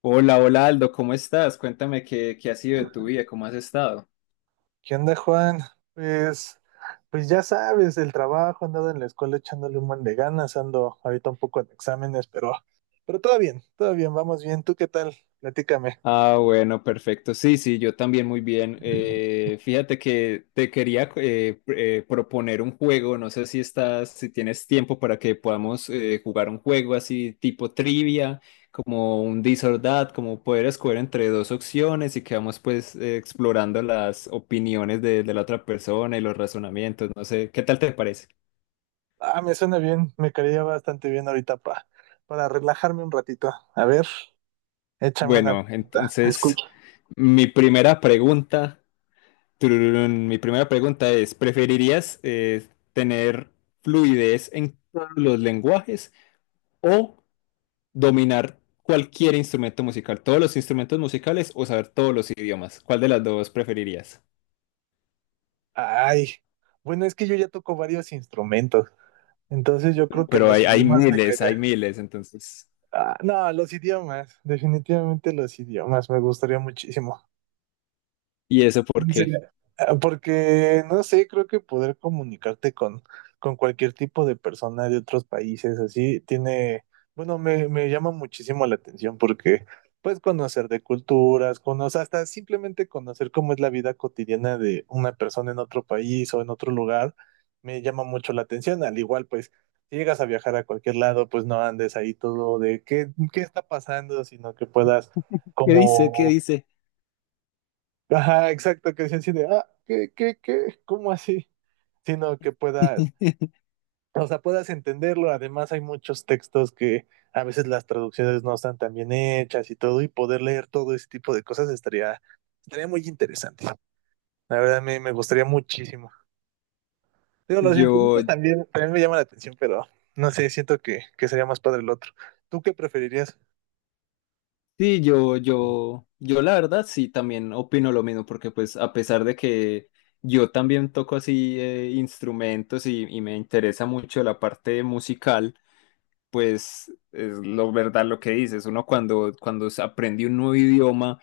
Hola, hola Aldo, ¿cómo estás? Cuéntame qué ha sido de tu vida, cómo has estado. ¿Qué onda, Juan? Pues, pues ya sabes, el trabajo, andado en la escuela echándole un buen de ganas, ando ahorita un poco en exámenes, pero todo bien, vamos bien. ¿Tú qué tal? Platícame. Ah, bueno, perfecto. Sí, sí, yo también muy bien. Fíjate que te quería proponer un juego. No sé si estás, si tienes tiempo para que podamos jugar un juego así tipo trivia, como un This or That, como poder escoger entre dos opciones y que vamos pues explorando las opiniones de la otra persona y los razonamientos. No sé, ¿qué tal te parece? Ah, me suena bien, me caería bastante bien ahorita para relajarme un ratito. A ver, échame una Bueno, pregunta, te entonces escucho. mi primera pregunta, tururún, mi primera pregunta es, ¿preferirías tener fluidez en todos los lenguajes o dominar cualquier instrumento musical, todos los instrumentos musicales o saber todos los idiomas? ¿Cuál de las dos preferirías? Ay, bueno, es que yo ya toco varios instrumentos, entonces yo creo que Pero los hay idiomas me miles, hay caería. miles, entonces. Ah, no, los idiomas, definitivamente los idiomas, me gustaría muchísimo. ¿Y eso por Se qué? Porque, no sé, creo que poder comunicarte con cualquier tipo de persona de otros países, así, tiene, bueno, me llama muchísimo la atención porque puedes conocer de culturas, conocer, hasta simplemente conocer cómo es la vida cotidiana de una persona en otro país o en otro lugar, me llama mucho la atención. Al igual, pues, si llegas a viajar a cualquier lado, pues no andes ahí todo de qué está pasando, sino que puedas ¿Qué dice? ¿Qué como... dice? Ajá, exacto, que decían así de, ah, qué? ¿Cómo así? Sino que puedas, o sea, puedas entenderlo. Además, hay muchos textos que a veces las traducciones no están tan bien hechas y todo, y poder leer todo ese tipo de cosas estaría muy interesante. La verdad, me gustaría muchísimo. Digo, los Yo, instrumentos también me llaman la atención, pero no sé, siento que sería más padre el otro. ¿Tú qué preferirías? Sí, yo la verdad sí también opino lo mismo, porque pues a pesar de que yo también toco así instrumentos y me interesa mucho la parte musical, pues es lo verdad lo que dices, uno cuando se aprende un nuevo idioma,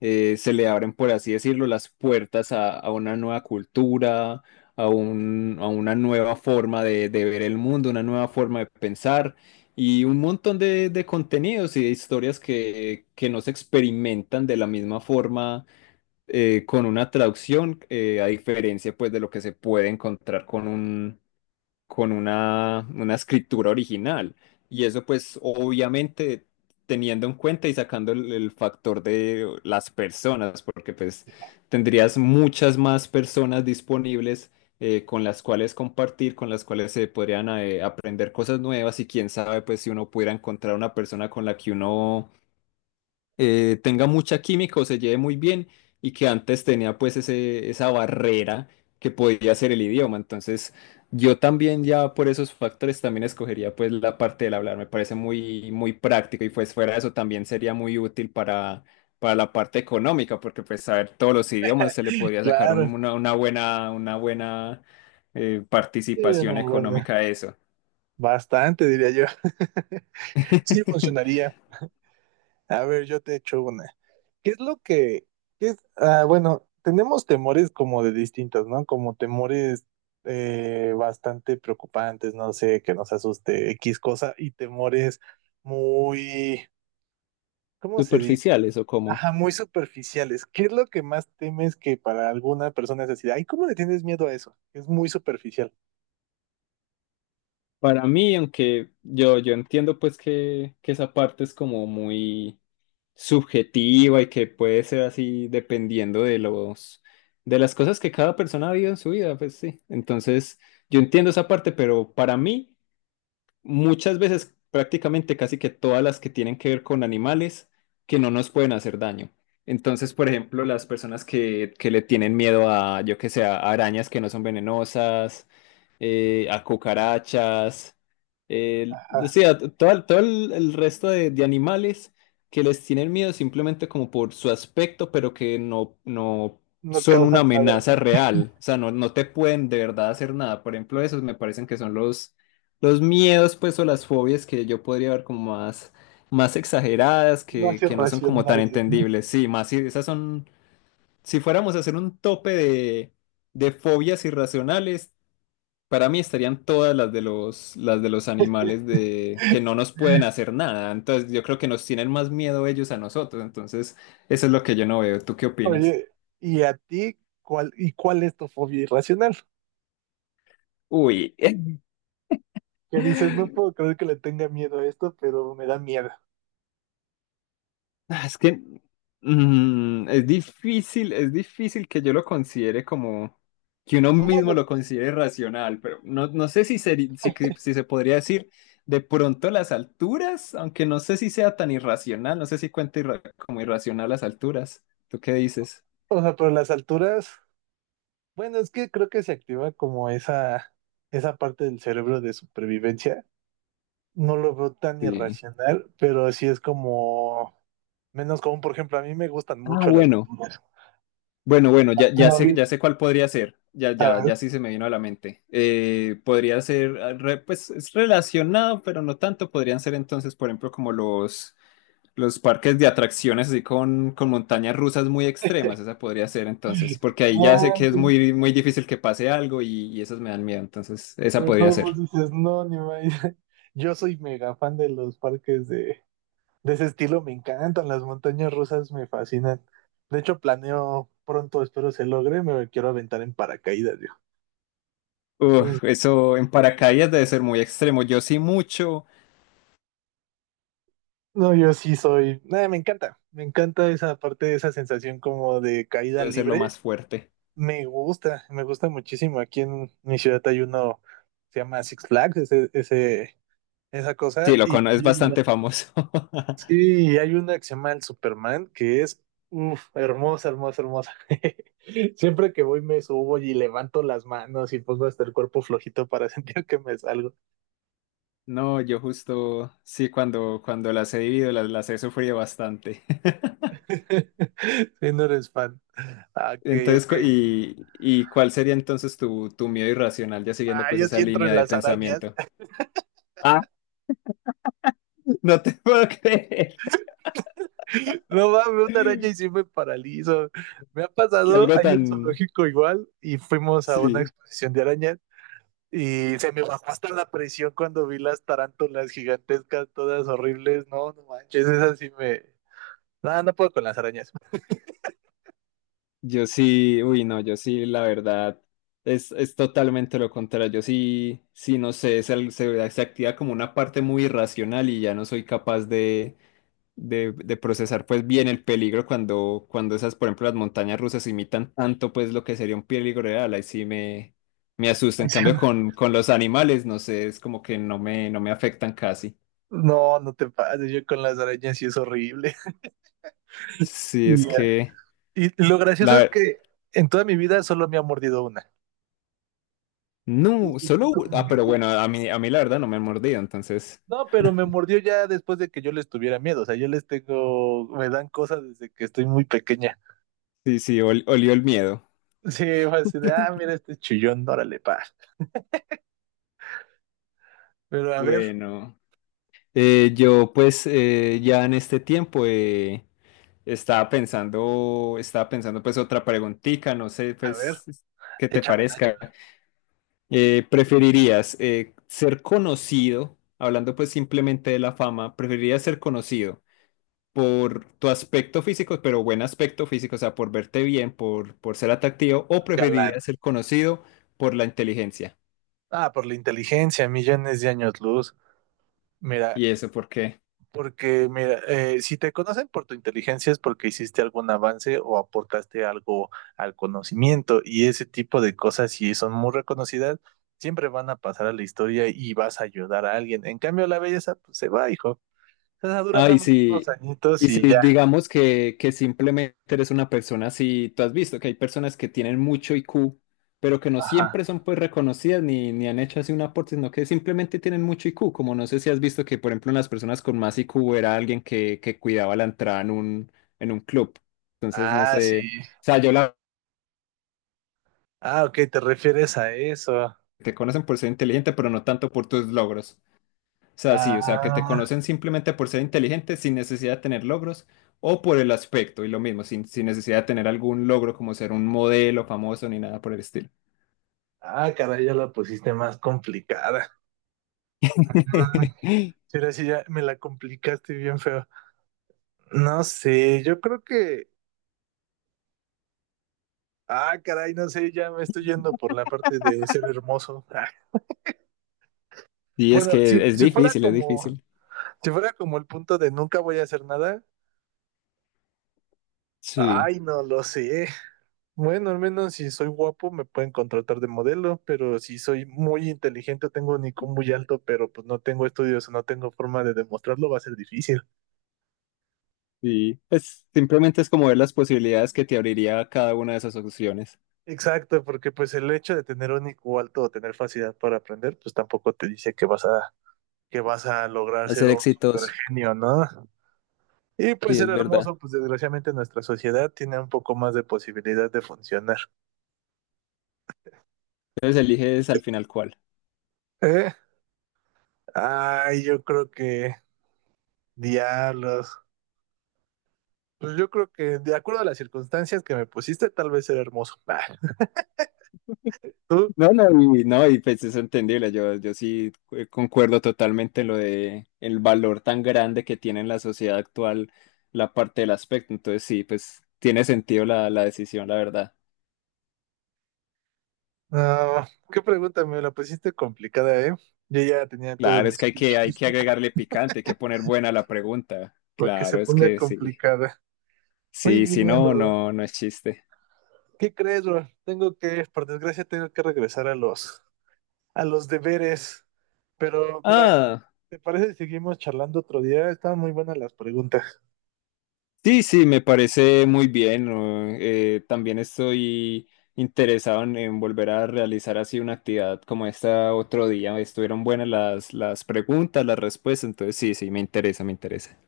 se le abren, por así decirlo, las puertas a una nueva cultura, a una nueva forma de ver el mundo, una nueva forma de pensar y un montón de contenidos y de historias que no se experimentan de la misma forma con una traducción, a diferencia pues de lo que se puede encontrar con un con una escritura original. Y eso pues obviamente teniendo en cuenta y sacando el factor de las personas, porque pues tendrías muchas más personas disponibles con las cuales compartir, con las cuales se podrían aprender cosas nuevas y quién sabe pues si uno pudiera encontrar una persona con la que uno tenga mucha química o se lleve muy bien y que antes tenía pues esa barrera que podía ser el idioma. Entonces yo también ya por esos factores también escogería pues la parte del hablar, me parece muy, muy práctico y pues fuera de eso también sería muy útil para la parte económica porque pues saber todos los idiomas se le podría sacar Claro, una buena sí, participación una buena. económica a eso. Bastante, diría yo. Sí, funcionaría. A ver, yo te echo una. ¿Qué es lo que, qué es, ah, bueno, tenemos temores como de distintos, ¿no? Como temores bastante preocupantes, no sé, que nos asuste X cosa, y temores muy, ¿cómo se dice? ¿Superficiales o cómo? Ajá, muy superficiales. ¿Qué es lo que más temes, que para alguna persona es decir, ay, ¿cómo le tienes miedo a eso? Es muy superficial. Para mí, aunque yo entiendo pues que esa parte es como muy subjetiva y que puede ser así dependiendo de los de las cosas que cada persona ha vivido en su vida, pues sí. Entonces, yo entiendo esa parte, pero para mí muchas veces, prácticamente casi que todas las que tienen que ver con animales que no nos pueden hacer daño. Entonces, por ejemplo, las personas que le tienen miedo a, yo que sé, a arañas que no son venenosas, a cucarachas, o Ajá, sea, todo, todo el resto de animales que les tienen miedo simplemente como por su aspecto, pero que no no son causa una nada, amenaza ¿no? real. O sea, no te pueden de verdad hacer nada. Por ejemplo, esos me parecen que son los miedos, pues, o las fobias que yo podría ver como más, más exageradas, No hace que no son como tan racional, ¿no? entendibles. Sí, más si esas son, si fuéramos a hacer un tope de fobias irracionales, para mí estarían todas las de las de los animales de, que no nos pueden hacer nada. Entonces, yo creo que nos tienen más miedo ellos a nosotros. Entonces, eso es lo que yo no veo. ¿Tú qué opinas? Oye, ¿y a ti cuál es tu fobia irracional? Uy, Que dices, no puedo creer que le tenga miedo a esto, pero me da miedo. Ah, es que mm, es difícil que yo lo considere como que uno O mismo bueno, lo considere racional, pero no, no sé si, si se podría decir de pronto las alturas, aunque no sé si sea tan irracional, no sé si cuenta como irracional las alturas. ¿Tú qué dices? o sea, pero las alturas, bueno, es que creo que se activa como esa parte del cerebro de supervivencia. No lo veo tan Sí. irracional, pero sí es como menos común. Por ejemplo, a mí me gustan Ah, mucho las bueno, alturas. bueno, bueno, ya, Pero a ver, ya sé cuál podría ser. Ya, a ya, ver. ya sí se me vino a la mente. Podría ser, ah, pues es relacionado, pero no tanto. Podrían ser entonces, por ejemplo, como los parques de atracciones así con montañas rusas muy extremas, esa podría ser entonces, porque ahí ya No, sé que es manches, muy, muy difícil que pase algo y esas me dan miedo, entonces esa pero podría todos vos ser. dices, no, ni más. Yo soy mega fan de los parques de ese estilo, me encantan, las montañas rusas me fascinan. De hecho, planeo pronto, espero se logre, me quiero aventar en paracaídas, yo. Entonces, Uf, eso en paracaídas debe ser muy extremo, yo sí mucho, no, yo sí soy, nada, me encanta esa parte, esa sensación como de caída debe ser lo libre, más fuerte. Me gusta muchísimo. Aquí en mi ciudad hay uno, se llama Six Flags, esa Sí, cosa. lo Y conozco, es bastante famoso. sí, hay una que se llama el Superman, que es uf, hermosa, hermosa, hermosa. Siempre que voy me subo y levanto las manos y pongo hasta el cuerpo flojito para sentir que me salgo. No, yo justo, sí, cuando las he vivido, las he sufrido bastante. Si no eres fan. Ah, Entonces, ok. ¿Y cuál sería entonces tu miedo irracional, ya siguiendo Ah, pues yo esa sí entro en línea de las arañas. pensamiento? No te puedo creer No mames, una araña y sí me paralizo. Me ha que pasado, algo hay un tan... zoológico igual y fuimos a una Sí, exposición de arañas. Y se me bajó hasta la presión cuando vi las tarántulas gigantescas, todas horribles. No, no manches, esas sí me. No, no puedo con las arañas. yo sí, uy, no, yo sí, la verdad, es totalmente lo contrario. Yo sí, sí, no sé, se activa como una parte muy irracional y ya no soy capaz de procesar pues bien el peligro cuando esas, por ejemplo, las montañas rusas imitan tanto pues lo que sería un peligro real. Ahí sí me asusta. En cambio, con los animales, no sé, es como que no no me afectan casi. No, no te pases, yo con las arañas sí es horrible. Sí, Y, es ya. que Y lo gracioso es la... que en toda mi vida solo me ha mordido una. Y No, eso fue solo... como Ah, mi- pero bueno, a mí la verdad no me han mordido, entonces No, pero me mordió ya después de que yo les tuviera miedo. O sea, yo les tengo, me dan cosas desde que estoy muy pequeña. sí, sí, olió el miedo. Sí, fue así de, ah, mira este chillón, órale, pa. Pero Bueno, yo pues ya en este tiempo estaba pensando pues otra preguntita, no sé a ver, pues qué te échamela, parezca. échamela. ¿Preferirías ser conocido, hablando pues simplemente de la fama, preferirías ser conocido por tu aspecto físico, pero buen aspecto físico, o sea, por verte bien, por ser atractivo, o Galán. preferirías ser conocido por la inteligencia. Ah, por la inteligencia, millones de años luz. Mira, ¿Y eso por qué? porque mira, si te conocen por tu inteligencia es porque hiciste algún avance o aportaste algo al conocimiento, y ese tipo de cosas, si son muy reconocidas, siempre van a pasar a la historia y vas a ayudar a alguien. En cambio, la belleza, pues se va, hijo. Esa dura Ah, nada más unos y añitos si y ya. digamos que simplemente eres una persona así, tú has visto que hay personas que tienen mucho IQ, pero que no Ajá. siempre son pues reconocidas ni, ni han hecho así un aporte, sino que simplemente tienen mucho IQ, como no sé si has visto que, por ejemplo, en las personas con más IQ era alguien que cuidaba la entrada en un club. Entonces, no Ah, sí. sé. O sea, yo la Ah, ok, te refieres a eso. te conocen por ser inteligente, pero no tanto por tus logros. O sea, sí, o sea, que te Ah, conocen simplemente por ser inteligente sin necesidad de tener logros o por el aspecto y lo mismo, sin, sin necesidad de tener algún logro como ser un modelo famoso ni nada por el estilo. ah, caray, ya la pusiste más complicada. Sí, ahora sí ya me la complicaste bien feo. No sé, yo creo que. Ah, caray, no sé, ya me estoy yendo por la parte de ser hermoso. Ah, Y es bueno, que es si fuera difícil, es como, difícil. si fuera como el punto de nunca voy a hacer nada, Sí. ay, no lo sé. Bueno, al menos si soy guapo me pueden contratar de modelo, pero si soy muy inteligente, tengo un IQ muy alto, pero pues no tengo estudios o no tengo forma de demostrarlo, va a ser difícil. Y pues simplemente es como ver las posibilidades que te abriría cada una de esas opciones. Exacto, porque pues el hecho de tener un IQ alto o tener facilidad para aprender, pues tampoco te dice que vas a lograr A ser ser un super exitoso. genio, ¿no? Y pues Sí, ser es verdad. hermoso, pues desgraciadamente nuestra sociedad tiene un poco más de posibilidad de funcionar. Entonces eliges al final cuál. ¿Eh? Ay, yo creo que diablos. Pues yo creo que de acuerdo a las circunstancias que me pusiste, tal vez ser hermoso. Bah. ¿Tú? No, no, y, no, y pues es entendible. Yo sí concuerdo totalmente en lo de el valor tan grande que tiene en la sociedad actual la parte del aspecto. Entonces sí, pues tiene sentido la, la decisión, la verdad. No, qué pregunta, me la pusiste complicada, ¿eh? Yo ya tenía todo Claro, mi es que hay speech que, hay que listo agregarle picante, hay que poner buena la pregunta. para que se Claro, es ponga que sí. complicada. Muy Sí, sí, bien, no, bro. no, no es chiste. ¿Qué crees, bro? Tengo que, por desgracia, tengo que regresar a los deberes. Pero mira, Ah. ¿te parece si seguimos charlando otro día? Estaban muy buenas las preguntas. Sí, sí, me parece muy bien. ¿No? También estoy interesado en volver a realizar así una actividad como esta otro día. Estuvieron buenas las preguntas, las respuestas, entonces sí, sí, me interesa, me interesa.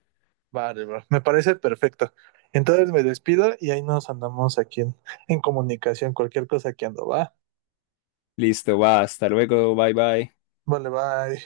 Vale, bro. Me parece perfecto. Entonces me despido y ahí nos andamos aquí en comunicación. Cualquier cosa que ando, va. Listo, va, hasta luego, bye bye. Vale, bye.